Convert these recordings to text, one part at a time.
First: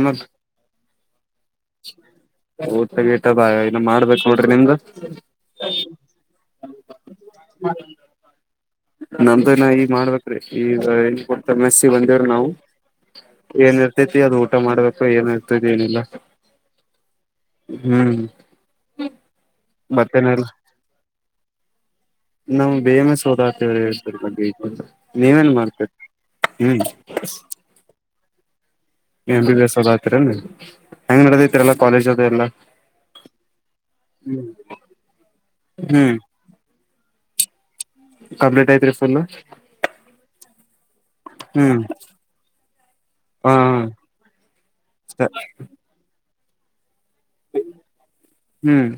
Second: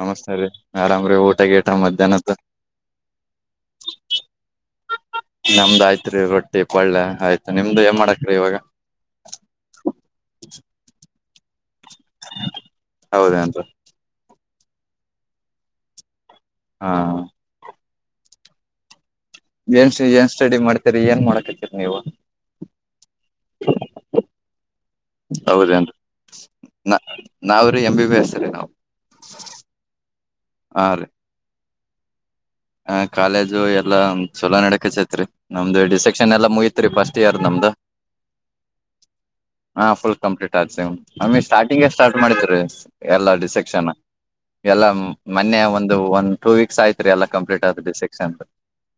ನಮಸ್ತೆ ರೀ ಮೇಡಾಮ ರೀ ಊಟಾಗೇ ಊಟಗಟ ಬ ಏನ್ನು ಮಾಡ್ಬೇಕು ನೋಡ್ರಿ ನಿಮ್ದು ನಮ್ದ ಆಯ್ತು ರೊಟ್ಟಿ ಪೊಳ್ಳೆ ಆಯ್ತು ನಿಮ್ದು ಏನ್ ಮಾಡಾಕ ರೀ ಇವಾಗ ನಮ್ದನ ಈ ಮಾಡ್ಬೇಕ್ರೀ ಈಗನ್ ಕೊ ಮ ಬಂದವ್ರಿ ನಾವು ಹೌದೇನ್ರಿ ಏನ್ ಇರ್ತತಿ ಅದು ಊಟ ಮಾಡ್ಬೇಕು ಏನ್ ಇರ್ತೈತಿ ಏನಿಲ್ಲ ಹಾ ಹ್ಮ್ ಏನ್ ಏನ್ ಮತ್ತೇನೆಲ್ಲ ಸ್ಟಡಿ ಮಾಡ್ತೀರಿ ಏನ್ ಮಾಡಕತ್ತೀರಿ ನೀವು ನಮ್ ಬೇಮ ಸೋದ ಸ್ವಲ್ಪ ನೀವೇನ್ ಮಾಡ್ತರಿ ಹೌದೇನ್ರಿ ಹ್ಮ ನ ನಾವ್ರೀ ಎಂ ಬಿ ಬಿ ಎಸ್ ರೀ ನಾವು ಎ ಬಿ ಬಿ ಎಸ್ ಓದ ಆತೀರ ಹೆಂಗ್ ನಡದತಿರಲ್ಲ ಕಾಲೇಜ್ ಅದು ಎಲ್ಲಾ ಹ ಕಾಲೇಜು ಎಲ್ಲಾ ಚಲೋ ನಡಕಸೈತ್ರಿ ನಮ್ದು ಹ್ಮ್ ಡಿಸೆಕ್ಷನ್ ಎಲ್ಲಾ ಮುಗತ್ ತ್ರಿ ಫಸ್ಟ್ ಇಯರ್ ನಮ್ದ್ ಕಂಪ್ಲೀಟ್ ಐತ್ರಿ ಫುಲ್ ಫುಲ್ ಕಂಪ್ಲೀಟ್ ಆಸ ಆಮ ಹ್ಮ್ ಸ್ಟಾರ್ಟಿಂಗ್ಗೆ ಸ್ಟಾರ್ಟ್ ಮಾಡಿದರಿ ಹಾ ಎಲ್ಲಡಿಸೆಕ್ಷನ್ ಎಲ್ಲ ಮೊನ್ನೆ ಒಂದು ಒಂದ್ ಟೂ ವೀಕ್ಸ್ ಆಯ್ತ್ರಿ ಎಲ್ಲ ಕಂಪ್ಲೀಟ್ ಆದ್ರ ಸೆಕ್ಷನದು ಹ್ಮ್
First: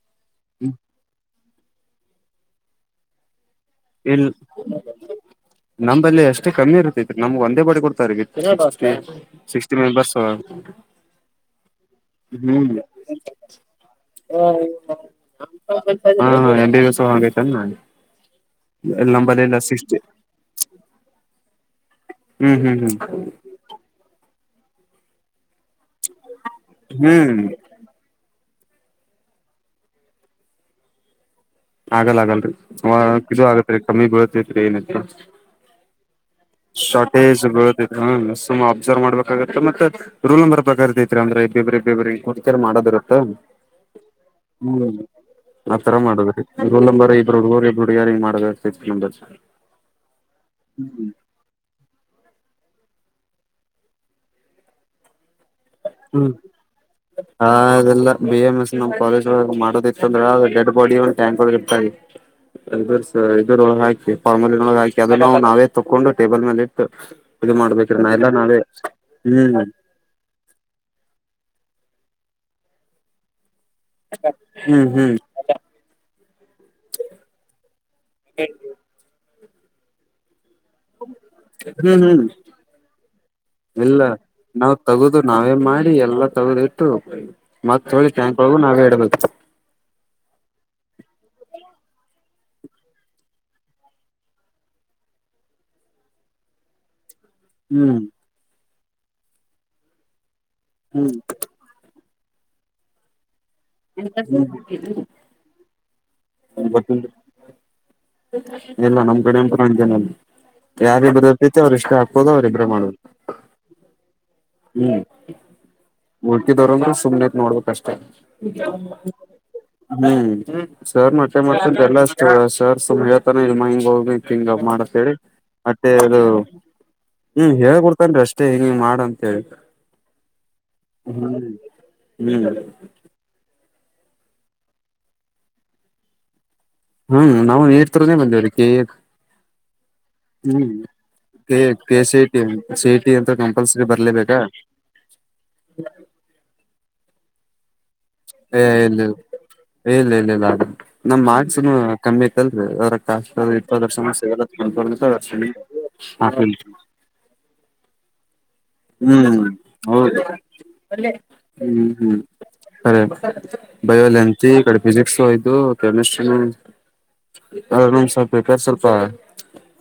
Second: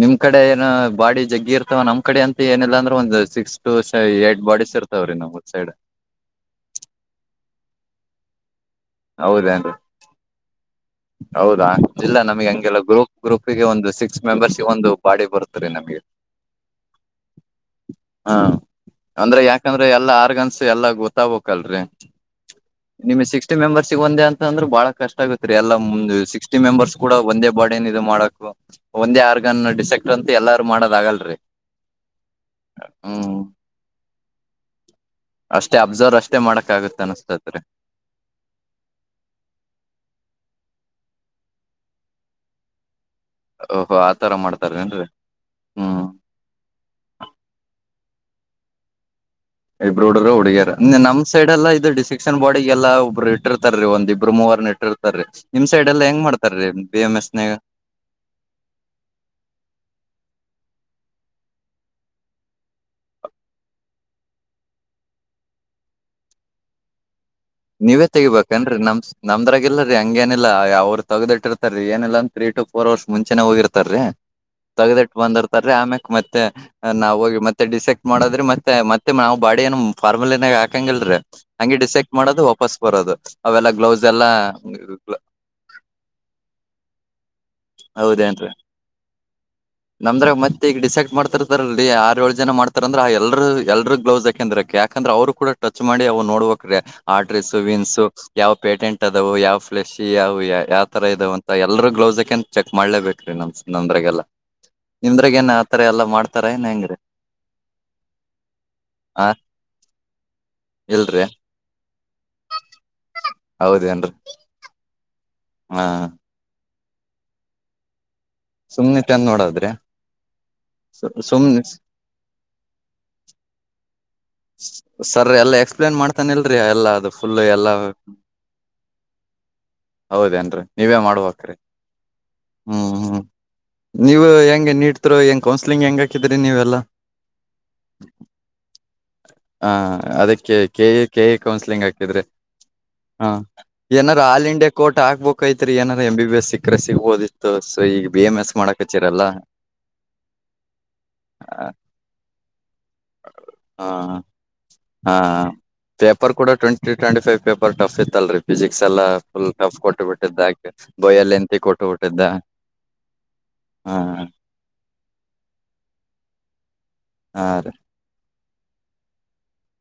ನಿಮ್ ಕಡೆ ಏನ ಬಾಡಿ ಜಗ್ಗಿ ಇರ್ತವ ನಮ್ ಕಡೆ ಅಂತ ಏನಿಲ್ಲಲ್ಲ ಅಂದ್ರೆ ಒಂದು ಸಿಕ್ಸ್ ಟು ಇಲ್ ಏಟ್ ಬಾಡೀಸ್ ಇರ್ತಾವ್ರೀ ನಮ್ ಸೈಡ್ ನಬಲ್ಲಿ ಎಷ್ಟೇ ಕಮ್ಮಿ ಇರ್ತೈತ್ರಿ ನಮ್ಗೆ ಒಂದೇ ಬಡಿ ಕೊಡ್ತಗಿ ಸಿಕ್ಸಟಿ ಹೌದೇನ್ರಿ ಸಿಕ್ಸಟಿ ಮೆಂಬರ್ಸ್ ಹೌದಾ ಇಲ್ಲ ನಮಗೆ ಹ್ಮ್ ಹಂಗೆಲ್ಲ ಗ್ರೂಪ್ ಗ್ರೂಪ್ಗೆ ಒಂದು ಸಿಕ್ಸ್ ಮೆಂಬರ್ಸ್ಗೆ ಒಂದು ಪಾಡಿ ಬರುತ್ತ ರೀ ನಮ್ಗೆ ಹಾ ಹಾ ಎಂ ಬಿ ಬಿ ಸು ಹಾಗೈತಲ್ಲ ನಾ ಹಾ ಅಂದ್ರೆ ಯಾಕಂದ್ರೆ ಎಲ್ಲಾ ಆರ್ಗನ್ಸ್ ಎಲ್ಲಾ ಗೊತ್ತಾಗಬೇಕಕ್ಲ್ರರಿ ಹ್ಮ್ ಹ್ಮ್ ಹ್ಮ್ ನಿಮಗೆ ಸಿಕ್ಸ್ಟಿ ಮೆಂಬರ್ಸಿಗೆ ಒಂದೇ ಅಂತ್ ಅಂದ್ರೆ ಬಹಳ ಕಷ್ಟ ಆಗತ್ರಿ ಎಲ್ಲ ಸಿಕ್ಸ್ಟಿ ಮೆಂಬರ್ಸ್ ಕೂಡ ಹ್ಮ್ ಒಂದೇ ಬಾಡನ್ ಇದು ಮಾಡಕ್ ಒಂದೇ ಆರ್ಗನ್ ಡಿಸೆಕ್ಟ್ ಅಂತ ಎಲ್ಲಾರು ಮಾಡೋದ ಆಗಲ್ರರಿ ಆಗಲ್ಲ ಆಗಲ್ರಿ ಇದು ಆಗತ್ರಿ ಕಮ್ಮಿ ಬಿಳತ್ತತ್ರಿ ಏನಿತ್ತು ಅಷ್ಟೇ ಅಬ್ಸರ್ವ್ ಅಷ್ಟೆ ಶಾರ್ಟೇಜ್ ಬೀಳತೀತು ಅಬ್ಸರ್ವ್ ಮಾಡ್ಬೇಕಾಗತ್ತೆ ಮತ್ತೆ ರೂಲ್ ನಂಬರ್ ಬಗರ್ದೈತ್ರಿ ಅ್ರ ಇಬ್ಬಬ್ರು ಇಬ್ರು ಕುಡ್ ಕರ್ ಮಾಡೋರು ಓಹೋ ಆತರ ಹ್ಮ್ ಮಾಡ್ತಾರೇನ್ರಿ ಆತರ ಹ್ಮ್ ಮಾಡಿಬೇಕು ರೋಲ್ ನಂಬರ ಇಬ್ರು ಹುಡುಗ್ರು ಇಬ್ರ ಹುಡುಗೀರ ಮಾಡಬೇಕು ಸಿಕ್ಸ್ ಮೆಂಬರ್ಸ್ ಇಬ್ಬರು ಹುಡುಗ ಹುಡುಗಿಯರು ಇನೇನು ನಮ್ಮ ಸೈಡ್ ಎಲ್ಲ ಇದು ಡಿಸಿಕ್ಷನ್ ಬಾಡಿಗೆಲ್ಲ ಒಬ್ರು ಇಟ್ಟಿರ್ತಾರರೀ ಒಂದ ಇಬ್ಬರು ಮೂವರ್ನ ಇಟ್ಟಿರ್ತರೆರಿ ಹ್ಮ್ ಅದಿಲ್ಲ ಬಿ ಎಂ ಎಸ್ ನಮ್ ಕಾಲೇಜ್ ಒಳ್ಳಗೆ ಮಾಡೋದು ಇತ್ತುಅಂದ್ರ ಡೆಡ್ ಬಾಡಿ ಒಂದು ಟ್ಯಾಂಕ್ ಒಳ್ಳಗೆ ಇಡ್ತಾರೆರೀ ಇದರ್ ಇದ್ರೊಳಗ ಹಾಕಿ ಫಾರ್ಮಲ್ಲಿನೊಳ ಹಾಕಿ ಅದೆಲ್ಲ ನಾವೇ ತಕೊಂಡು ಟೇಬಲ್ ಮೇಲೆ ಇಟ್ಟು ಇದು ಮಾಡ್ಬೇಕ್ರಿ ನೀವೇ ನಾ ಎಲ್ಲಾ ನಾವೇ ತೆಗಿಬೇಕನ್ರೀ ನಮ್ ಹ್ಮ್ ನಮ್ದ್ರಾಗಲ್ಲರೀ ಹಂಗೇನಿಲ್ಲ ಅವರು ತೆಗೆದುಟ್ಟಿರ್ತಾರೀ ಏನಿಲ್ಲಾಂದ ತ್ರೀ ಟ ಫೋರ್ ಅವರ್ಸ್ ಮುಂಚೆನೆ ಹೋಗಿರ್ತಾರೀ ಹ್ಮ್ ಹ್ಮ್ ತೆಗೆದುಯಿಟ್ಟು ಬಂದರ್ತಾರೀ ಆಮ್ಯಕ್ ಮತ್ತೆ ನಾವ್ ಹೋಗಿ ಮತ್ತೆ ಡಿಸೆಕ್ಟ್ ಮಾಡದ್ರಿ ಮತ್ತೆ ಮತ್ತೆ ನಾವ್ ಬಾಡಿ ಏನ್ ಫಾರ್ಮ್ಯಾಲಿಗೆ ಹಾಕಂಗಿಲ್ರಿ ಹಂಗೆ ಹ್ಮ ಡಿಸೆಕ್ ಇಲ್ಲ ಎಲ್ಲಾ ನಾವ್ ತೆಗೆದು ನಾವೇ ಮಾಡಿ ಎಲ್ಲ ತೆಗೆದು ಇಟ್ಟು ಮತ್ ಒಳಗೆ ಟ್ಯಾಂಕ್ ಒಳಗು ನಾವೇ ಇಡಬೇಕು ನಮದ್ರಾಗ ಮತ್ತೆ ಈಗ ಡಿಸೈಕ್ಟ್ ಮಾಡ್ತತಿರ್ತಾರೀ ಆರ ಏಳು ಜನ ಮಾಡ್ತಾರ ಅಂದ್ರ ಎಲ್ರು ಎಲ್ರು ಗ್ಲೌಸ್ ಯಾಕಂದ್ರ ಯಾಕಂದ್ರೆ ಅವ್ರು ಕೂಡ ಟಚ್ ಮಾಡಿ ಅವ್ ನೋಡಬೇಕ್ರೆ ಆಡ್ರಸು ವೇನ್ಸ್ ಹ್ಮ್ ಯಾವ್ ಪೇಟೆಂಟ್ ಅದವು ಯಾವ್ ಫ್ಲಶಿ ಯಾವು ಯಾವ ತರ ಹ್ಮ್ ಇದವು ಅಂತ ಎಲ್ಲರು ಗ್ಲೌಸ್ ಹಾಕಿಕೊಂಡು ಚೆಕ್ ಮಾಡ್ಲೇಬೇಕು ರೀ ನಮ್ ಹ್ಮ್ ನಿಂದ್ರಗ ಏನ್ ಆತಾರ ಎಲ್ಲಾ ಮಾಡ್ತಾರ ಏನ್ ಹೆಂಗ್ರಿ ಎಲ್ಲ ನಮ್ ಆ ಕಡೆ ಹಾಗೇನು ಇಲ್ರಿ ಇಲ್ರಿ ಯಾರಿಬ್ಬರು ಹತೈತಿ ಅವರು ಇಷ್ಟ ಹಾಕ್ಬೋದು ಅವರಿಬ್ಬರೆ ಮಾಡೋದು ಹೌದೇನ್ರಿ ಹ್ಮ್ ಹಾ ದರೋದ್ರ ಸುಮ್ನೆದ ನೋಡ್ಬೇಕ ಅಷ್ಟೇ ಸುಮ್ನೆ ಚಂದ ನೋಡದ್ರಿ ಹ್ಮ್ ಹ್ಮ ಸರ್ ಮಟ್ಟೆ ಸುಮ್ನೆ ಮತ್ತ ಎಲ್ಲ ಅಷ್ಟ ಸರ್ ಸುತಾನ ಇಮ್ಮ ಹಿಂಗ ಹೋಗಿ. ಹಿಂಗ ಮಾಡತ್ ಹೇಳಿ ಸರ್ ಎಲ್ಲಾ ಮತ್ತೆ ಎಕ್ಸ್ಪ್ಲೇನ್ ಅದು ಮಾಡ್ತಾನಲ್ರಿ ಎಲ್ಲಾ ಅದು ಫುಲ್ ಹ್ಮ್ ಎಲ್ಲಾ ಹೇಳ ಕೊಡ್ತನ್ರಿ ಅಷ್ಟೇ ಹಿಂಗ ಮಾಡಂತ. [unintelligible] ಹೌದೇನ್ರಿ ನೀವೇ ಮಾಡ್ಬೇಕ್ರೀ. [unintelligible] ನೀವು ಹೆಂಗ ನೀತ್ರು ಹೆಂಗ ಕೌನ್ಸ್ಲಿಂಗ್ ಹೆಂಗ ಹಾಕಿದ್ರಿ ನೀವ್. ಹ್ಮ್ ನಾವು ನೀರ್ತಿರನೇ ಬಂದವ್ರ ಹಾ ಅದಕ್ಕೆ K K A counselling K C ಹಾಕಿದ್ರಿ I T C I T ಅಂತ ಹಾ ಕಂಪಲ್ಸರಿ ಏನಾರ ಬರ್ಲೇಬೇಕಾ ಆಲ್ ಇಂಡಿಯಾ ಕೋರ್ಟ್ ಆಗ್ಬಬೇಕಕ್ಐತ್ರಿ ಏನಾರ ಎಂ ಬಿ ಎಸ್ ಸಿಕ್ಕ್ರ ಸಿಗ್ಬೋದಿತ್ತು ಸೊ ಈಗ ಬಿ ಎಂ ಎಸ್ ಏ ಇಲ್ಲ ಮಾಡಕ್ಚೇರೆ ಎಲ್ಲಾ ಇಲ್ಲ ಇಲ್ಲ ಇಲ್ಲ ಅ ನಮ್ ಮಾರ್ಕ್ಸ್ನು ಕಮ್ಮಿ ಐತ್ಲ್ರಿ ಅವ್ರ ಕ ಹಾ ಹ ಪೇಪರ್ ಕೂಡ twenty twenty five paper tough ಇತ್ತಲ್ರಿ ಫಿಸಿಿಕ್ಸ್ ಎಲ್ಲ ಹ್ಮ್ ಫುಲ್ ಟಫ್ ಕೊಟ್ಟು ಹೌದು ಬಿಿಟ್ಟಿದ್ದ ಬೋಯಲ್ಲಿ ಎಂತಿ ಕೊಟ್ಟು ಬಿಿಟ್ಟಿದ್ದ ಅರೆ ಬಯ ಎಂತ ಕಡಿಪಿಸಿ ಇದು ಕೆಮಿಸ್ಟ್ರಿನ ಹಾ ರೀ ಸ್ವಪ ಬೇಕಾರ್ ಸ್ವಲ್ಪ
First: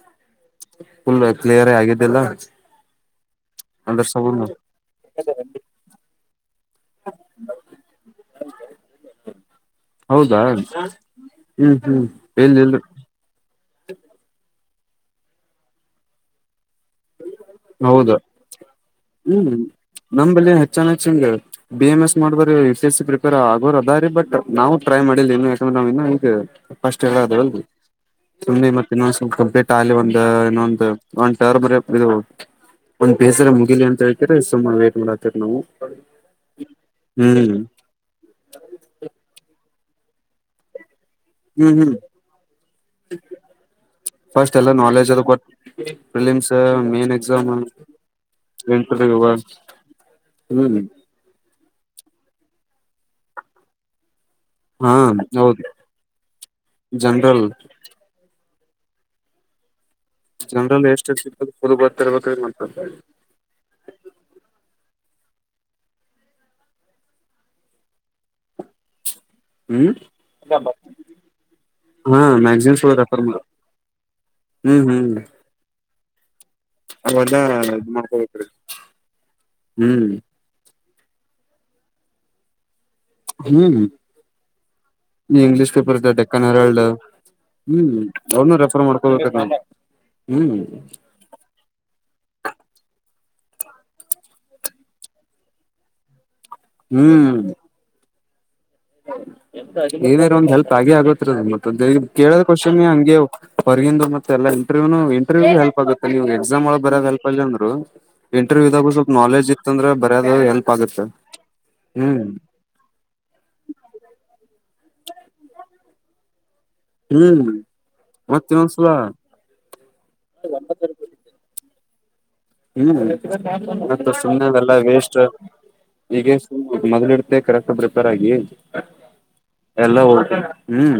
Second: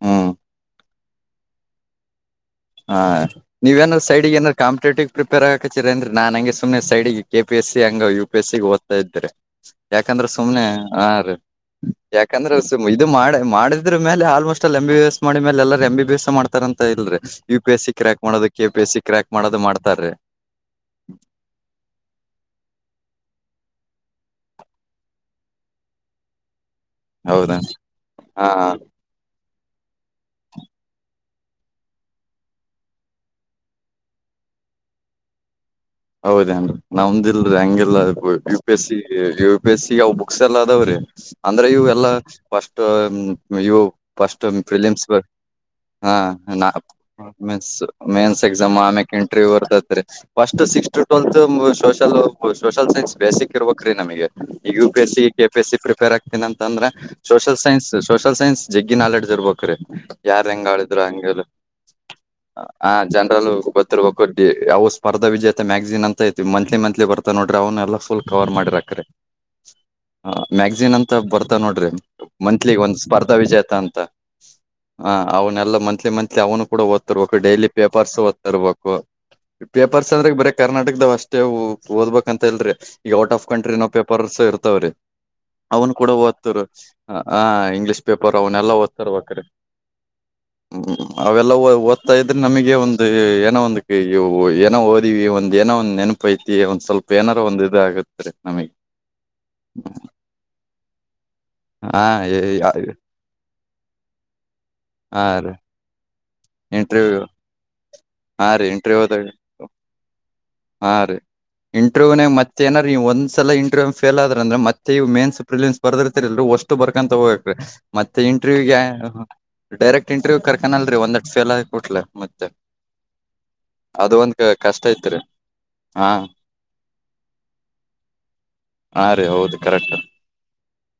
ಹ್ಮ್ ಫುಲ್ ಕ್ಲಿಯರ್ ಆಗಿದ್ದಿಲ್ಲ ಹಾ ನೀವೇನಾದಾರ ಅದ್ರ ಸೈಡ್ ಏಾದ್ ಸಂಬಂಧ ಕಾಂಪಿಟೇಟಿ್ ಪ್ರಿಪೇರ್ ಹಕತ್ತೀರ ಅಂದ್ರ ನಾನ್ ಹಂಗೆ ಸುಮ್ನೆ ಸೈಡ್ಿಗೆ ಕೆ ಪಿ ಎಸ್ ಸಿ ಹಂಗ ಯು ಪಿ ಎಸ್ ಸಿ ಓದ್ತಾ ಇದರಿ ಯಾಕಂದ್ರೆ ಹೌದಾ ಸುಮ್ನೆ ಹಾ ರೀ ಹ್ಮ್ ಹ್ಮ್ ಯಾಕಂದ್ರೆ ಇಲ್ಲ ಇಲ್ ಇದು ಮಾಡ ಮಾಡ ಇದ್ರ ಮೇಲೆ ಆಲ್ಮೋಸ್ಟ್ ಅಲ್ಲಿ ಎಂಬ ಬಿ ಎಸ್ ಮಾಡ ಮೇಲೆ ಎಲ್ಲರ ಎ ಬಿ ಎಸ್ ಮಾಡತ ಅಂತಲ್ರಿ ಹೌದಾ ಹ್ಮ್ ಮಾಡ್ತಾರ್ರಿ ನಮಲ್ಲಿ ಹೆಚ್ಚ ಚನ್ ಬಿ ಎಂ ಎಸ್ ಮಾಡ್ಬಾರ ಪ್ರಿಪೇರ್ ಆಗೋ ಅದ ರಾರಿ ಬಟ್ ನಾವು ಟ್ರೈ ಮಾಡಿಲ್ಲ ಇನ್ನು ಯಾಕಂದ್ರೆ ನ ಇ ಈಗ ಫಸ್ಟ್ ಹೇಳದು ಹೌದಾ ಹಾ ತುಿ ಮತ್ತ ಇನ್ನೊಂದಂದು ಸ್ವಲ್ಪ ಕಂಪ್ಲೀಟ್ ಆಲ್ಲಿಲಿ ಒಂದು ಇನ್ನೊಂದು ಒ್ ಟರ್ ಬರ ಇದು ಒಂದ್ ಬೇಸರ ಮುಗಿಲಿ ಅಂತ ಹೇಳ್ತರ ಸುಮ ವೇ್ಟಟ್ ಮಾಡತ್ತಕ್ ನಾವು ಹೌದೇಏನ್ರಿ ಹ್ಮ್ ನಮ್ದಲ್ರ ಹೆಂಗಗೆಲ್ಲ ಯು ಪಿ ಎಸ್ಸ ಬೇಸಿಿಗೆವು ಬುಕ್ಸ ಎಲ್ಲ ಅ ಆದವ್ರೀ ಅಂದ್ರೆ ಹ್ಮ್ ಇವು ಹ್ಮ್ ಎಲ್ಲ ಫಸ್ಟ್ ಇವು ಫಸ್ಟ್ ಎಲ್ಲ ಫಿಲಿಮ್ಸ್ ನಾಲೆಜ್ ಅದು ಗೊತ್ತ ಹ ಫಿಲಿಮ್ಸ್ ಹ ಮೇನ್ ಎಕ್ಸಾಮ್ ಮನ್ಸ್ ಎಕ್ಸಾಮ್ ಆಮ್ಯ ಇಂಟರ್ವ್ಯೂ ಇಂಟರ್ ಬರ್ದತ್ರಿ ಫಸ್ಟ್ ಹ್ಮ್ C social social science basic ಇರ್ಬೇಕ ರೀ ನಮಗೆ ಈಗ ಯು ಹಾ P S C K P ಹೌದು ಎಸ್ ಸಿ ಪ್ರಿಪೇರ್ ಆಗ್ತನ ಅಂದ್ರೆ general social science social science ಜಗ್ಗ ನಾಲೆಜ್ ಬಕರೆ ಯಾರ್ ಹೆಂಗ ಜನರಲ್ ಆಿದ್ರ ಎಷ್ಟ ಹಂಗ ಫುಲ್ ಗೊತ್ತಿರ್ಬೇಕ್ರಿ ಮತ್ತ ಆ ಜನರಲ್ ಗೊತ್ತಿರ್ಕ್ಕ ಯಾವ ಸ್ಪರ್ದ ವಿಜೇತೆ ಮ್ಯಾಗ್ಸಿನ್ ಅಂತ ಐತಿವಿ ಮಂತ್ಲಿ ಮತ್ಲಿ ಬರ್ತ ನೋಡ್ರಿ ಅವ್ನ್ನ ಎಲ್ಲ ಫುಲ್ ಕವರ್ ಮಾಡಿರಾಕೆ ಹ್ಮ್ ಹ ಮ್ಯಾಗಜಿನ್ ಅಂತ ಬರ್ತ ನೋಡ್ರಿ ಹಾ ಮಂತ್ಲಿ ಮ್ಯಾಗಝಿನ್ಸ್ ಒಂದ್ ರೆಫರ್ ಸ್ಪರ್ಧಾ ಮಾಡ ವಿಜೇತ ಅಂತ ಹ್ಮ್ ಹಾ ಹ್ಮ್ ಅವನ್ಲ್ಲ ಮ ಲಿ ಮಂತ್ಲಿ ಅವ್ನು ಕೂಡ ಓದ್ತಿರ್ಬೇಕು ಅವೆಲ್ಲ ಡೈಲಿ ಇದ್ ಪೇಪರ್ಸ್ ಮಾಡ್ಕೋಬೇಕ್ರಿ ಓದ್ತಿರ್ಬೇಕು ಪೇಪರ್ಸ್ ಹ್ಮ್ ಅಂದ್ರೆ ಬರ ಕರ್ನಾಟಕದಾವ್ ಅಷ್ಟೇ ಓದ್ಬೇಕಂತಲ್ರಿ ಈಗ ಔಟ್ ಆಫ್ ಕಂಟ್ರಿ ಹ್ಮ್ ನೋ ಪೇಪರ್ಸ್ ಇರ್ತವ್ರಿ ಈ ಇಂಗ್ಲಿಷ್ ಅವ್ನು ಪೇಪರ್ ಕೂಡ ಇದ್ದ ಡೆಕ್ಕನ್ ಓದ್ತರು ಹೆರಾಲ್ಡ್ ಆ ಹ್ಮ್ ಇಂಗ್ಲಿಷ್ ಪೇಪರ್ ಅವನು ಅವ್ನ್ ಎಲ್ಲಾ ರೆಫರ್ ಓದ್ತಾರ ಮಾಡ್ಕೋಬೇಕ ಬಕ್ರಿ ಹ್ಮ್ ಹ್ಮ ಅವಲ್ಲ ಹತ ಇದ್ರೆ ನಮಗೆ ಒಂದು ಏನೋ ಒಂದ ಏನೋ ಓದಿವಿ ಒಂದ್ ಏನೋ ಒಂದು ನೆನಪ ಐತಿ ಒಂದ್ ಸ್ವಲ್ಪ ಏನಾರ ಒಂದು ಇದ್ ಆಗತ್ತರಿ ಏನಾರು ಒಂದ್ ಹೆಲ್ಪ್ ಆಗೆ ಆಗುತ್ತೆ ಹಾ ಕೇಳೋ ಕ್ಶನ್ ಹಂಗೆ ಹೊಗಂದು ಮತ್ತೆಲ್ಲ ಇಂಟರ್ವ್ಯೂ ಹಾ ಇಂಟರ್ವೂ ರೀ ಹೆಲ್ಪ್ ಆಗುತ್ತೆ ಅ ನೀ ಎಕ್ಸಾಮ್ ಒಳಗೆ ಇಂಟರ್ವ್ಯೂ ಬರದಲ್ಲ್ ಜಂದರು ಹಾ ರೀ ಇಂಟರ್ವ್ಯೂ ಇದಾಗೂ ಸ್ವಲ್ಪ ಇಂಟರ್ವ್ಯೂದಾಗ ನಾಲೆಜ್ ಇತ್ತ ಅಂದ್ರೆ ಬರಯಾದ್ ಹೆಲ್ಪ್ ಆಗುತ್ತೆ ಇಂಟರ್ವ್ಯ್ನ ಹ್ಮ್ ಮತ್ತೇಏನಾರ ಒಂದ್ಲ ಇಂಟ್ರ್ಯ್ ಫಲ್ ಆದ್ರಂದ್ರೆ ಮತ್ತೆ ಮೇನ್ಸ್ ಪ್ರಿಲನ್ಸ್ ಬರ್ರ್ತಿಷ್ಟ ಬರ್ಕ ಹ್ಮ್ ಹೋಗಬೇಕ ಮತ್ತ ಇಂಟರ್ಗೆ ಡೈರೆಕ್ಟ್ ಇಂಟರ್ವ್ಯ್ ಕರ್ಕನಲ್ರಿ ಒಂದ ಲ ಮತ್ತ ಹ್ಮ್ ಮಂತ ಸುಮ್ನೆವೆಲ್ಲ ಕಷ್ಟ ವೇಸ್ಟ್ ಐತ್ರಿ ಹಾ ಈಗ ಮೊದ್ ಇಡ್ತ ಕರೆಕ್ಟ್ ಪ್ರಿಪೇರ್ ಆಗಿ ಹಾ ರೀ ಹೌದು ಕರೆಕ್ಟ್ ಎಲ್ಲಾ ಹತ ಹ್ಮ್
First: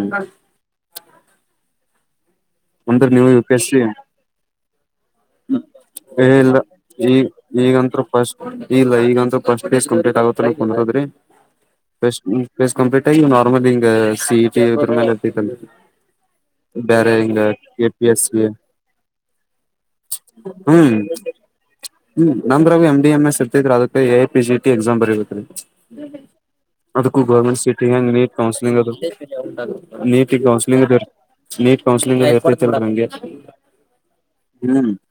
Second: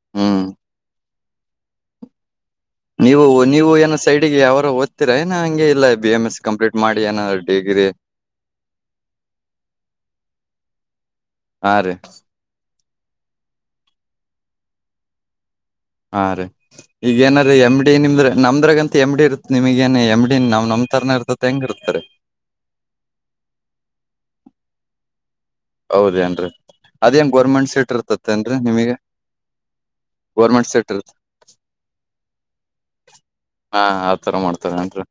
ಅಂದ್ರ ನೀವು ಯು ಪಿ ಎಸ್ ನೀವು ಸಿ ಏನೋ ಸೈಡ್ಗೆ ಯಾರ ಓ್ತಿರಾ ಏ ಹಂಗೆ ಇಲ್ಲ ಬಿ ಎಂ ಎಸ್ ಕಂಪ್ಲೀಟ್ ಮಾಡಿ ಏನೋ ಈಗತ್ ಫಸ್ಟ್ ಇಲ್ಲ ಈಗಂತೂ ಫಸ್ಟ್ ಕಂಪ್ಲೀಟ್ ಆಗುತ್ತಕೋದ್ರಿ ಹಾ ರೀ ಪಸ್ ಪೇಸ್ ಕಂಪ್ಲಿಟ್ ನರ್ಲಿಂಗ ಸಿಇಟಿ ಹಾ ರೀ ಈಗ ಏನಾರೀ ಎ ಎಮ್ಡಿ ಪಿ ಎಸ್ ನಿಮ್ದ್ರ ಸಿ ನಮ್ದ್ರ ಅಂತ ಎ್ಡ ಇರುತ್ ನಿಮಗಏನ್ ಎಮ್ಡಿ ನಾವ ನಮ್ ಹ್ಮ್ ತರನ ಇರ್ತತ್ ಹೆಂಗ ಇರ್ತಾರೆ ಹ್ಮ್ ನಮ್ರಾಗ ಎ್ಡಿ ಎಂ ಎಸ್ ಇರ್ತಿದತ್ ಅದಕ್ಕೆ ಎಐ ಪಿ ಜ ಟ ಎಸಾಮ್ ಬರೀತ್ತತ್ರಿ ಹೌದೇನ್ರರಿ ಅದಕ್ಕೂ ಗೌರ್ಮೆಂಟ್ ಸೀಟಿ ಹೆಂಗ ನೀಟ್ ಕೌನ್ಸಿಲಿಂಗ್ ನಿಮಗೆ ಅದು ನೀಟ್ ಗೋರ್ಮೆಂಟ್ ಕೌನ್ಸಿಲಿಂಗ್ ಸೀಟ್ ಅೀ ಇರ್ತ ನೀಟ್ ಕೌನ್ಸಿಂಗ್ ಹಾ ಆತರ ಮಾಡ್ತಾರ ಹ್ಮ್ ನಏನ್ರಿ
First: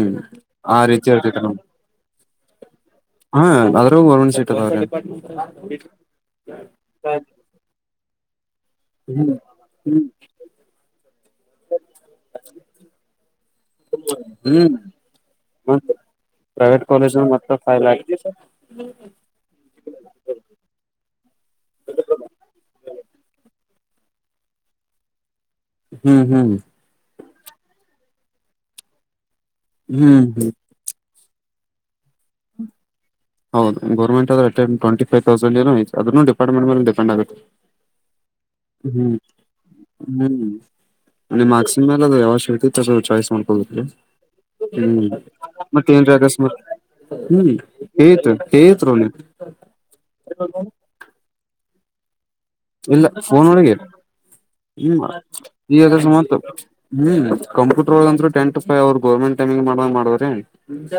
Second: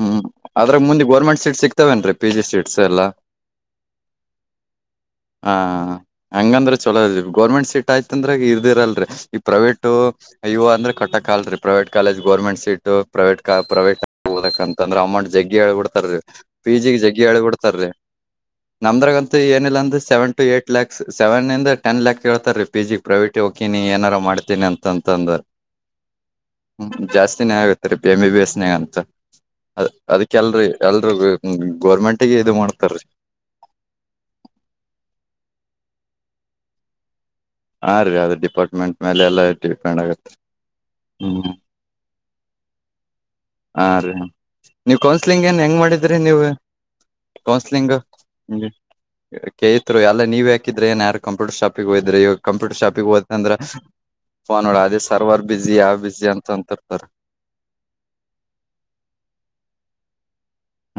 ಹ್ಮ್ ಆದ್ರೆ ಆ ಮುಂದೆ ರೀತಿ ಗೋರ್ಮೆಂಟ್ ಇರ್ತೈತ್ರಿ ಸೀಟ್ಸ್ ನಮ್ದು ಸಿಗ್ತವೇನ್ರಿ ಪಿ ಜಿ ಸೀಟ್ಸ್ ಎಲ್ಲಾ ಹಾ ಅದ್ರಾಗೂ ಗೌರ್ಮೆಂಟ್ ಸೀಟ್ ಅದಾವ್ರಿ ಹ ಹಂಗಂದ್ರೆ ಚಲೋ ಇದ ಗೌರ್ಮೆಂಟ್ ಸೀಟ್ ಆಯ್ತು ಅಂದ್ರೆ ಇರ್ದಿರಲ್ರಿ ಈ ಪ್ರೈವೇಟ್ ಇವ ಅಂದ್ರೆ ಕಟ್ಟಕ್ಲ್ರರಿ private college government seat private ಕ ಪ್ರೈವೇಟ್ ಹ್ಮ್ ಹಓದಕ್ಂತ ಅಂದ್ರ ಅಮೌಂಟ್ ಜಗ್ಗಿ ಹೇಳ್ಬ ಮತ್ ಬಿಡ್ತಾರೀ ಪಿ ಪ್ರೈವೇಟ್ ಜಿಗ್ ಕಾಲೇಜ್ ಜಗ್ಗಿ ಹೇಳ್ಬ ಮತ್ತ ಫೈವ್ ಬಿಡ್ತಾರೀ ಲ್ಯಾಕ್ ನಮ್ದ್ರಗ್ ಅಂತ ಏನಿಲ್ಲ ಅಂದೆ ಸೆವೆನ್ ಟ ಏಟ್ ಲ್ಯಾಕ್ ಸೆವೆನ್ಂದ ಟನ್ ಲ್ಕ್ ಹೇಳ್ತ ರೀ ಪಿ ಜಿ ಪ್ರೈವೇಟಿ ಹಿನಿ ಏನಾರು ಮಾಡ್ತೀನಿ ಅಂತಂತಂದ್ರ ಹ್ಮ್ ಹ್ಮ್ ಿನ ಆಗುತ್ತರಿ ಬಿಮ ಬಿ ಬಿ ಎಸ್ನ ಅಂತ ಹ್ಮ್ ಹ್ಮ್ ಅದಕ್ಕೆಲ್ರಿ ಎಲ್ರಿಗೂ ಹ್ಮ ಗೋರ್ಮೆಂಟಗ ಇದು ಮಾಡ್ತಾರೀ ಹೌದು ಗೌರ್ಮೆಟ್ ಆದ್ರ ಟ್ವೆಂಟ ಫೈವ ತೌಸಂಡ ಏಐ ಅ್ರೂ ಪಾರ್ಟ್ಮೆಟ್ ಮೇ ಪೆಂಡ್ಗುತ್ತೆ ಆಗ ಅ ಹ್ಮ್ ಹ್ಮ್ ಹ್ಮ್ ಮಾರ್ಕ್ಸಿ ಮಲ್ಲ ಯಾವ ಶೇಟಿ ತ ಚಸ್ ಹಾ ರೀ ನೀವು ಕೌನ್ಸ್ಲಿಂಗ್ ಏನ್ ಹೆಂಗ್ ಮತ್ ಏನ್ರಿ ಮಾಡಿದ್ರಿ ನೀವು ಅಕಸ್ಮಾತ್ ಹ್ಮ್ ಕೌನ್ಸ್ಲಿಂಗ್ ಏತ್ ಏತ್ ರೋನಿ ಕೇರು ಎಲ್ಲ ನೀವ್ ಹಾಕಿದ್ರೆ ಏನ್ ಯಾರು ಕಂಪ್ಯೂಟರ್ ಶಾಪ್ ಪಗ್ ವದ್ರ ಯೋಗ ಇಲ್ಲ ಫೋನ್ ಒಳಗೆ ಫೋನ್ ನೋಡ ಅದೇ ಹ್ಮ್ ಸರ್ವರ್ ಬಿಸಿ ಈ ಆ ಅದ ಬಿಸಿ ಮತ್ ಅಂತ ಅಂತಿರ್ತಾರ ಹ್ಮ್ ಕಂಪ್ಯೂಟರ್ ಒಂತೂ ಟೆಂಟ್ ಅವ್ರರು ಗೋರ್ಮೆಂಟ್ ಟೈಮ ಮಾಡ ಮಾಡಿದ್ರ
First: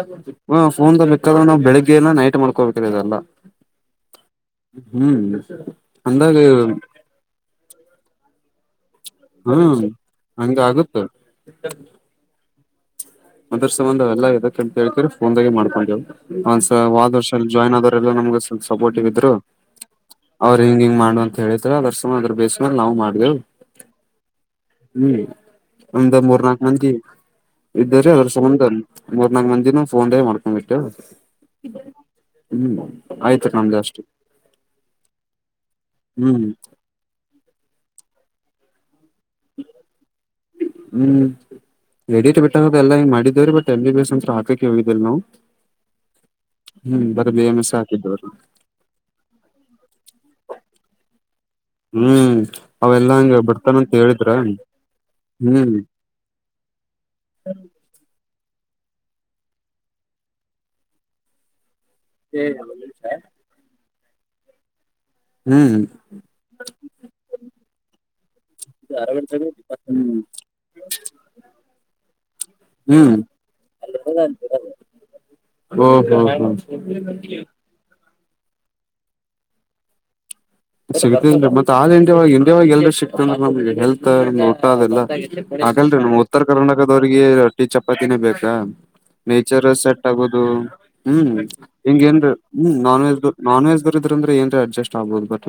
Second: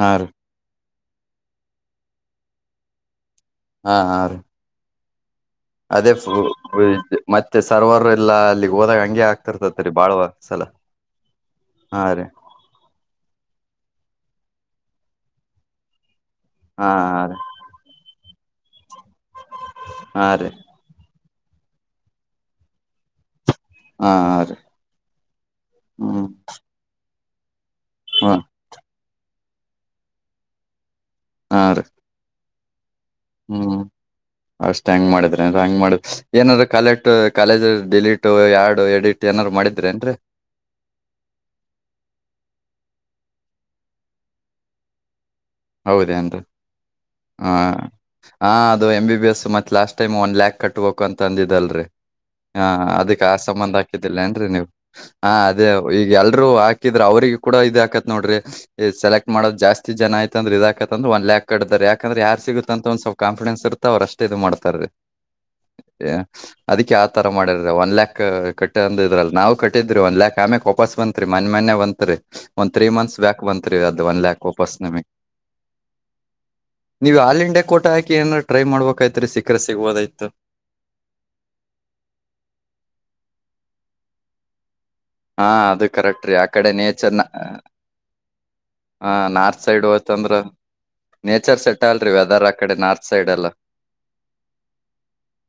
ಹಾ ರೀ ಒಂದು ಬೇಕಾದ್ರೆ ನಾವು ಬೆಳಗ್ಗೆ ಎಲ್ಲ ನೈಟ್ ಮಾಡ್ಕೋಬೇಕದೆಲ್ಲ ಹಾ ಆ ಹ್ಮ್ ಅದೇ ಅಂದಾಗ ಮತ್ತೆ ಸರ್ವರ್ ಎಲ್ಲಾ ಅಲ್ಲಿಗೆ ಹೋದಾಗ ಹಂಗೆ ಹ್ಮ್ ಆಗ್ತಿರ್ತತ್ರಿ ಬಾಳ್ುವ ಹಂಗ ಸಲ ಆಗುತ್ತ ಹಾ ರೀ ಮದ್ರ ಸಂಬಂಧ ಎಲ್ಲ ಎದಕ್ಕೆ ಅಂತ ಹೇತೀ ಫೋನ್ಾಗೆ ಮಾಡ್ಕೊಂಡವ ಒಂದ್ಸ ಹಾ ವಾದ್ ವರ್ಷ ಜಾಯಿನ್ ಆದರೆಲ್ಲ ನಮಗ ಸ್ವಲ್ಪ ಸಪೋರ್ಟ್ ಿದ್ರು ಹಾ ರೀ ಹಾ ರೀ ಅವ್ರರು ಹಿಂಗ ಹಿಂಗ್ ಮಾಡ್ವ ಅಂತ ಹೇಳಿದ ಅದ್ರ ಸಮಯ ಅದ್ರ ಬೇಸ್ಮೇಲೆ ನಾವು ಮಾಡ್ದೇವ ಹಾ ರೀ ಹ್ಮ್ ಅಮಂದ ಹ್ಮ್ ಮೂರ್ನಾಕ ಮ ಇದ್ದರಿೀ ಅದ್ರ ಹಾ ಸಂಬಂ ಮೂರ್ ನಾಲ್ಕ ಮಂದಿನ ಫೋನ್ೇ ಮಾಡ್ಕೊಂಡ್ಬಿಟ್ಟು ಆ ಹ್ಮ್ ಆಯ್ತ್ರಿ ನಮ್ದು ಹ್ಮ್ ಅಷ್ಟೇ ಅಷ್ಟ್ ಹೆಂಗ್ ಮಾಡಿದ್ರೆ ಹೆಂಗ್ ಮಾಡಿದ ಹ್ಮ್ ಏನಾದ ಕಾಲ ಕಾಲೇಜ್ ಡಿಲೀಟ್ ಎರಡು ಎಡಿಟ್ ಏನಾರ ಮಾಡಿದ್ರೇನ್ರಿ ಹ್ಮ್ ವಡಿಟ್ಟ ಬೆಟ್ಟ ಲ್ಲಾ ಮಾಡಿದವ್ರೀ ಬಟ್ ಎಲ್ಲಿ ಬೇಸ್ ಅಂತತ್ರ ಹಾಕ ಹೋಗಿದಿಲ್ ನಾವು ಹೌದೇ ಅನ್ ಹ್ಮ್ ಬರೀ ಬಿ ಹ ಎಂ ಎಸ್ ಹಾಕಿದ್ದೇವ್ರಿ ಹ ಅದು ಎಮ ಬಿ ಬಿ ಎಸ್ ಮತ್ತ ಲಾಸ್ಟ್ ಟೈಮ್ ಒನ್ ಲ್ಯಾಕ್ ಕಟ್ಬೇಕು ಅಂತ ಅಂದಿದಲ್ರರಿ ಹ್ಮ್ ಹಾ ಅವೆಲ್ಲಾ ಅದಕ್ಕೆ ಆ ಹಂಗ ಸಂಬಂಧ ಬಿಡ್ತಾನಂತ ಹಾಕಿದ್ದಿಲ್ಲ ಹೇಳಿದ್ರ ಏನ್ರೀ ನೀವು್ ಹಾ ಅದೇ ಹ್ಮ್ ಈಗ ಎಲ್ರೂ ಹಾಕಿದ್ರ ಅವ್ರಿಗೆ ಕೂಡ ಇದ ಹಾಕತ್ ನೋಡ್ರಿ ಸೆಲೆಕ್ಟ್ ಮಾಡೋ ಜಾಸ್ತಿ ಜನ ಆಯ್ತ ಅಂದ್ರ ಇ ಇದಾಕತ್ತತ್ಂದ್ರೆ ಒನ್ ಲ್ಾಕ್ ಕಡದಾರೆ ಯ ಯಾಕ್ರ ಯಾರ್ ಸಿಗುತ್ತತ್ತಂತ ಒಂದ್ ಸ್ಲ್ಪ ಕಾಫಿಡೆನ್ಸ್ ಇತ್ತ ಅವ್ರ ಅಷ್ಟೇದು ಮಾಡ್ತಾರೆೀ ಹ್ಮ್ ಅದಕ್ಕೆ ಯಾವ ತರ ಮಾಡರ್ ಒನ್ ಲ್ಾಕ್ ಕಟ್ಟಿ ಅಂದ ಇದ್ರಲ್ಲ ನಾವು ಕಟ್ಟಿದ್ರಿ ಒನ್ ಲ್ಾಕ್ ಆಮೆಕ್ ವಾಪಸ್ ಬಂತತ್ರಿ ಮನೆ ಬಂತತ್ರಿ ಒಂದ್ ತ್ರೀ ಹ್ಮ್ ಮಂತ್ಸ್ ಬ್ಯಾಕ್ ಬಂತತ್ರಿ ಅದ್ ಒನ್ ಯಾಕ್ ವಾಪಸ್ ನಿಮಗ್ ಹ್ಮ ನೀವ್ ಆಲ್ ಇಂಡಿಯಾ ಕೋಟ ಹ ಟ್ರೈ ಮಾಡಬೇಕ್ತ್ರಿ ಸಿಕ್ರ ಸಿಗ್ಬೋದಿತ್ತು. ಸಿಗ್ತೇನ್ರಿ ಮತ್ತ ಆಲ್ ಇಂಡಿಯಾ ಇಂಡಿಯಾವ ಎಲ್ರೂ ಸಿಕ್ತನ್ ನಮ್ಗೆ ಹೆಲ್ತ್ ಊಟ ಅದೆಲ್ಲ ಹಾ ಅದು ಹಾಗಲ್ರಿ ನಮ್ ಕರೆಕ್ಟ್ ರೀ ಉತ್ತರ ಆ ಕಡೆ ನೇಚರ್ ಕರ್ನಾಟಕದವ್ರಿಗೆ ರೊಟ್ಟಿ ಚಪಾತಿನೇ ಬೇಕಾ ಹ ನಾರ್ತ್ ನೇಚರ್ ಸೈಡ್ ಸೆಟ್ ಹೋಯ್ತಂದ್ರ ಆಗೋದು ಹ್ಮ್ ನೇಚರ್ ಸೆಟ್ ಹಿಂಗ ಅಲ್ರಿ ಏನ್ೀ ವೆದರ್ ಆ ಹ್ಮ ಕಡೆ ನಾನ್ ನಾರ್ತ್ ವಜ್ ಸೈಡ್ ಎಲ್ಲ ನಾನ್ ವಜ್ ಏ ಅಡ್ಜಸ್ಟ್ ಆಗಬುದು ಬಟ್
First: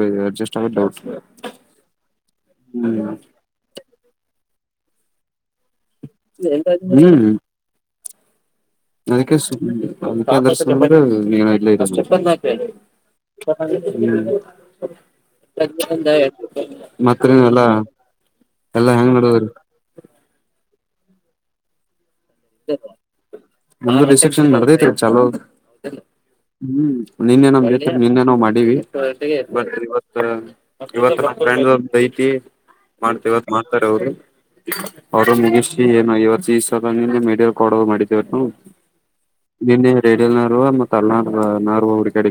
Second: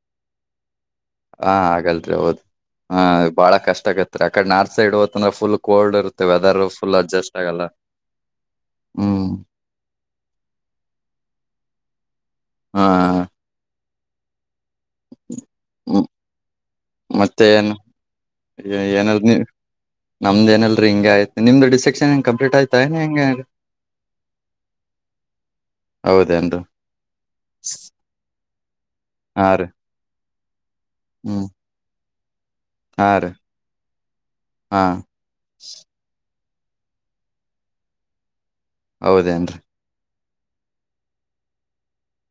ವಜ್ರಸ್ ಆ ಹಾ ಆಗಲ್ರಿ ಹೌದ್ ಹಾ ಬಾಳ ಕಷ್ಟ ಆಗತ್ರಿ ಆಕಡೆ ನಾರ್ತ್ ಸೈಡ್ ಹೋತಂದ್ರ ಫುಲ್ ಕೋಲ್ಡ್ ಇರುತ್ತೆ ವೆದರ್ ಫುಲ್ ಹ್ಮ್ ಅಡ್ಜಸ್ಟ್ ಆಗಲ್ಲ ಹ್ಮ್ ನಂದರ್ಶ ನೀನಲ್ಲ ಹಾ ಹ್ಮ್ ಮ್- ಮಕ್ಕನಲ್ಲ ಏನಲ್ ನಮ್ದ ಏನಲ್ರೀ ಹಿಂಗ ಆಯ್ತ್ ನಿಮ್ದ ಡಿಸೆಕ್ಷನ್ ೇಟ್ ಆ್ತಾಏನೆ ಹೆಂಗೆ ನಮ್ಮ ರಿಸೆಪ್ಷನ್ ಬರ್ದೈತೆ ಚಲೋ ಹೌದೇನ್ರಿ ಹ್ಮ್ ನಿನ್ನೋ ಮೇತ ನಿನ್ನೋ ಮಾಡ ಇವ ಹಾ ರೀ ಇವ ಹ್ಮ್ ಫ್ರಂಡ ಒ ಐತಿ ಹಾ ಮಾಡ್ತಿ ರೀ ಇವತ್ ಮಾಡ್ತಾರೆ ಅವರು ಹಾ ಅವರು ನಿಗಷ್ಟ ಏನ ಇವತ್ತು ಈ ಸಲಿಂದ ಮ ಕೊಡೋ ಮಾಡಿದೇವ ಹೌದೇನ್ರಿ ಜೈಡಲ್ ನಾರ ತಲ ನ ನಾರ ಹುಡ ಕಡೆ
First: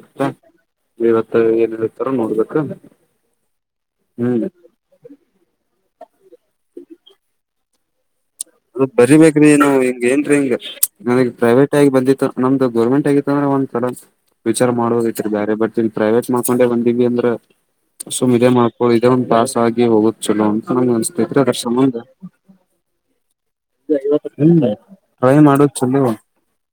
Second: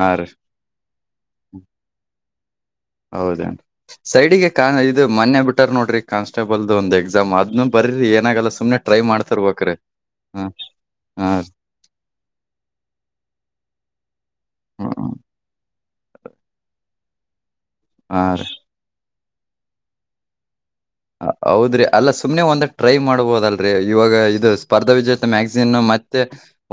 ಹಾ ರೀ ಇವತ್ತು ಏನ್ ಹೇಳ್ತಾರ ನೋಡ್ಬೇಕ ಹೌದ ಹ್ಮ್ ಸೈಡಿಗೆ ಕ ಇದು ಮೊನ್ನೆ ಬಿಟ್ಟಾರ ನೋಡ್ರಿ ಕಾನ್ಸ್ಟೇಬಲ್ದು ಒಂದು ಎಕ್ಸಾಮ್ ಅದ್ ಅದ ಬರಿೀಬೇಕ್ರಿ ನಾವವು ಹಿಂಗ ಏನ್ರೀ ಹಾ ಹಿಂಗ ಹಾ ನನಗ್ ಪ್ರೈವೇಟ್ ಆಗಿ ಬಂದಿತ್ತ ನಮ್ದು ಗೌರ್ಮೆಂಟ್ ಆಗಿತ್ತ ಒಥರ ವಿಚಾರ ಮಾಡುವದ ಇಟ್ಟಿದ್ದಾರೆ ಬಟ್ ಪ್ರೈವೇಟ್ ಮಾಡ್ಕೊಂಡೆ ಬಂದೀವಿ ಅಂದ್ರೆ ಹಾ ಸುಮ್ ಇದೇ ಮಾಡ್ಕೊಂಡ ಇದೇ ಒಂದ್ ಪಾಸ್ ಆಗಿ ಹೋಗುತ್ತ್ ಚಲೋ ನಂಗ್ ಅನ್ಸ್ತೈತ್ರಿ ಅದ್ರ ಹೌದ್ರಿ ಸಂಬಂಧ ಅಲ್ಲ ಸುಮನೆ ಒಂದ ಟ್ರೈ ಮಾಡ್ಬೋದಲ್ ಇವಾಗ ಇದು ಸ್ಪರ್ಧಾ ವಿಜೇತ ಟ್ರೈ ಮಾಡೋದ್ ಮ್ಯಾಗಸೀನ್ ಚಲೋ ಮತ್ತೆ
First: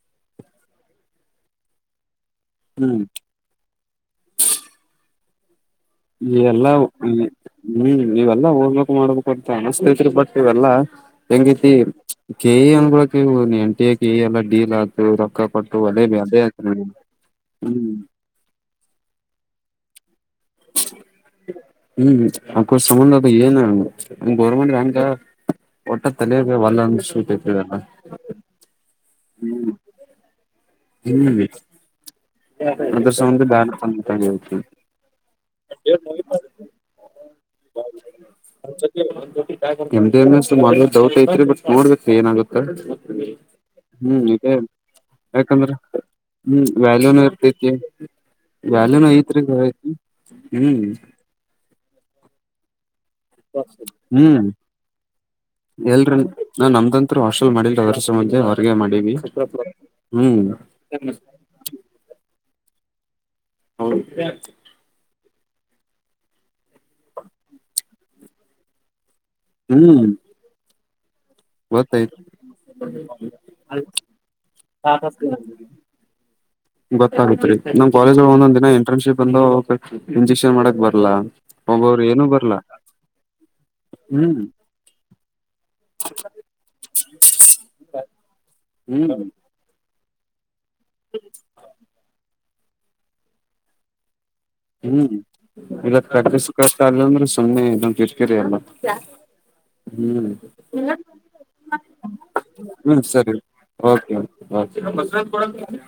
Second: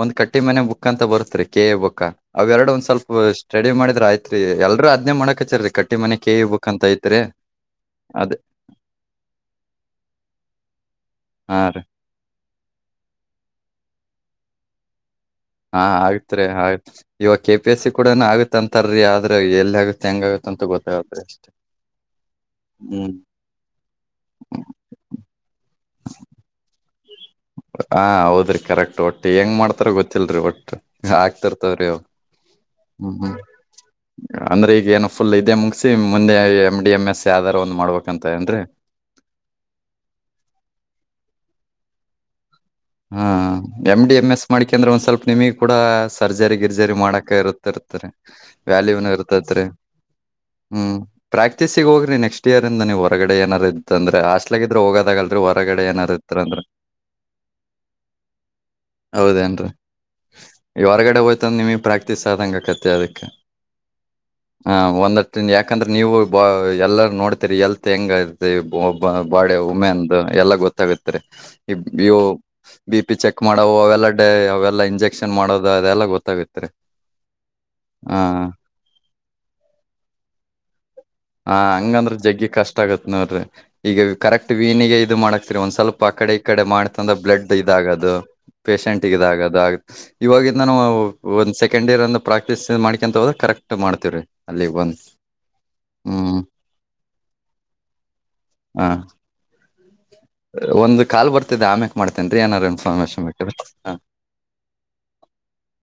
ಒಂದು ಕಟ್ಟಿ ಮನೆ ಬುಕ್ ಅಂತ ತ ಬತ್ರಿ ಕೆ ಎ ಬಾ ಅವ ಎರಡು ಒಂದ್ ಹ್ಮ್ ಸ್ವಲ್ಪ ಸ್ಟಡಿ ಮಾಡಿದ್ರ ಆಯ್ತ್ರಿ ಎಲ್ರೂ ಅ್ ಮಾಡೋಕ್ ಹಚಾರೀ ಕಟ್ಟ ಈ ಎಲ್ಲಾ ಹ್ಮ್ ಅದ್ ನೀವೆಲ್ಲಾ ಓದ್ಲಿಕ್ು ಮಾಡ್ಬೇಕ ಅನ್ನಿಸ್ತತ್ರಿ ಬಟ್ ಇವೆಲ್ಲಾ ಹಾ ಹೆಂಗೈತಿ ರೀ ಕೆೇಯ ಅನ್ಗಳಳಕ ಎನ್ಟಿ ಎಲ್ಲ ಡೀಲ್ ಆತ ಇ್ರ ಹಾ ಆಗತ್ರಿ ಆತ್ ಇವಾಗ ಕೆ ಪಿ ಎಸ್ ಸಿ ಹ್ಮ್ ಕೂಡ ಆಗತ್ಂತಾರೀ ಆದ್ರ ಎಲ್ ಆಗುತ್ತೆ ಹೆಂಗಗುತ್ತ ಅಂತ ಗೊತ್ತಾಗೆ ಹ್ಮ್ ಅ ಸಮಧ ಇ ಗೌರ್ಮೆಂಟ್ ಾಮ ಒಟ್ಟ ತಲಬೇಕ ಒಲ್ಲಂದ ಹಾ ಹೌದ್ರಿ ಕರೆಕ್ಟ್ ಒಟ್ಟು ಹೆಂಗ್ ಮಾಡ್ತಾರ ಗೊತ್ತಿಲ್ರರಿ ಒಟ್ಟು ಹ್ಮ್ ಆಾಕ್ತಿರ್ತವ್ರಿ ಅದ್ರ ಹ್ಮ್ ಹ್ಮ್ ಸಂಬಂಧ ಬ್ಯಾಡ ತಂದಂಗೈತಿ ಅಂದ್ರೆ ಈಗ ಏನು ಫುಲ್ ಇದೇ ಮುಗಸಿ ಮುಂದೆ ಎ್ ಡಿ ಎಂ ಎಸ್ ಯಾವ್ದಾರ ಒಂದ್ ಮಾಡ್ಬೇಕಂತ ಏನ್ರರಿ ಎಮ್ದ ಶ ಮಾಡವ ದಾವ ತ ಇತ ನೋಡ್ಬೇಕಕ್ಕೆ ಏನಾಗುತ್ತೆ ಹಾ ಎಮ್ ಡಿ ಹ್ಮ್ ಎಮ್ ಎಸ್ ಇದೇ ಮಾಡಿಕೆ ಅಂದ್ರ ಒಂದ ಸ್ವಲ್ಪ ನಿಮಗ್ ಯಾಕಂದ್ರ ಕೂಡ ಸರ್ಜರಿ ಹ್ಮ್ ಗಿರ್ಜರಿ ವ್ಯಾಲ್ಯೂನು ಮಾಡಕ ಇರ್ತ ಇರ್ತೈತಿ ಇರ್ತರಿ ವ್ಯಾಲ್ಯೂನು ವ್ಯಾಲ್ಯೂನ ಐತ್ರಿ ಇರ್ತತ್ರಿ ಹ್ಮ್ ಪ್ರಾಕ್ಟೀಸಿಗೆ ಹೋಗ್ರಿ ನೆಕ್ಸ್ಟ್ ಇಯರ್ ಇಂದ ನೀವು ಹೊಗಡೆ ಏನಾರ ಇದ ಅ್ರೆ ಹ್ಮ್ ಅಸ್ಟ್ಲಗಿದ್ರೆ ಹೋದಾಗಲ್ರಿ ಎಲ್ರಿ ನಾನ್ ನಮ್ದಂ ಹಾಷಲ್ ಮಾಡ ಮೆ ಹೊಗೆ ಮಾಡವಿ ಹೌದೇನ್ರಿ ಹ್ಮ್ ಅದಕ್ಕೆ ಹ ಒಂದ್ ಯ ಯಾಕಂದ್ರೆ ನೀವು ಬ ಎಲ್ಲ ನೋಡ್ತೀರಿ ಎಲ್ತ್ ಹೆಂಗ ಬಾಡ ಉಮೆನ್ ಹ್ಮ್ ಎಲ್ಲ ಗೊತ್ತಾಗತ್ತರಿ ಗೊತ್ತಾಯ್ತು ಇವು ಬಿ ಪಿ ಚೆಕ್ ಮಾಡವು ಅವೆಲ್ಲ ಡ ಅವೆಲ್ಲ ಇಂಜೆಕ್ಷನ್ ಮಾಡೋದು ಅದೆಲ್ಲ ಗೊತ್ತಾಗುತ್ತೆ ಗೊತ್ತಾಗತ್ರಿ ನಮ್ ಕಾಲೇಜ್ ಒಂದೊಂದ್ ದಿನ ಇಂಟರ್ನ್ಶಿಪ್ ಬಂದು ಇಂಜೆಕ್ಷನ್ ಮಾಡಕ್ ಬರ್ ಹಾ ಹಂಗಂದ್ರ ಜಗ್ಗಿ ಕಷ್ಟ ಆಗತ್ ನೋಡ್ರಿ ಈಗ ಹ್ಮ್ ಕರೆಕ್ಟ್ ವೀಣಿಗೆ ಇದು ಮಾಡಾಕ್ತಿರಿ ಒಂದ್ ಸ್ವಲ್ಪ ಆ ಕಡೆ ಈ ಕಡೆ ಮಾಡ್ತಂದ ಬ್ಲಡ್ ಇದಾಗದು ಪೇಶಷೆಂಟ್ಗ ಹ್ಮ್ ಇದಾಗದು ಆ ಇವಾಗಿಂದ ನಾನ ಒಂದು ಸೆಕೆಂಡ್ ಇಯರ್ ಅಂದ ಪ್ರಾಕ್ಟೀಸ್ ಮಾಡ್ಕೊಂತ ಹೋದ ಕರೆಕ್ಟ್ ಮಾಡ್ತೀವ್ರೀ. ಹ್ಮ್ ಇವತ್ ಕಟ್ಟಿಸಕತಾ ಇಲ್ಲ ಅಂದ್ರೆ ಸುಮ್ಮನೆ ಇದು ಕಿರಿಕಿರಿ ಎಲ್ಲ. ಒಂದ ಕಾಲ್ ಬರ್ತಿದ್ದ ಆಮ್ಯಕ್ ಮಾಡ್ತೇನ ರೀ ಏನಾರ ಹ್ಮ್ ಇನ್ಫಾರ್ಮಶನ್ ಸರಿ ಬೇಕಾರ ಹ. ಓಕೆ [inaudible]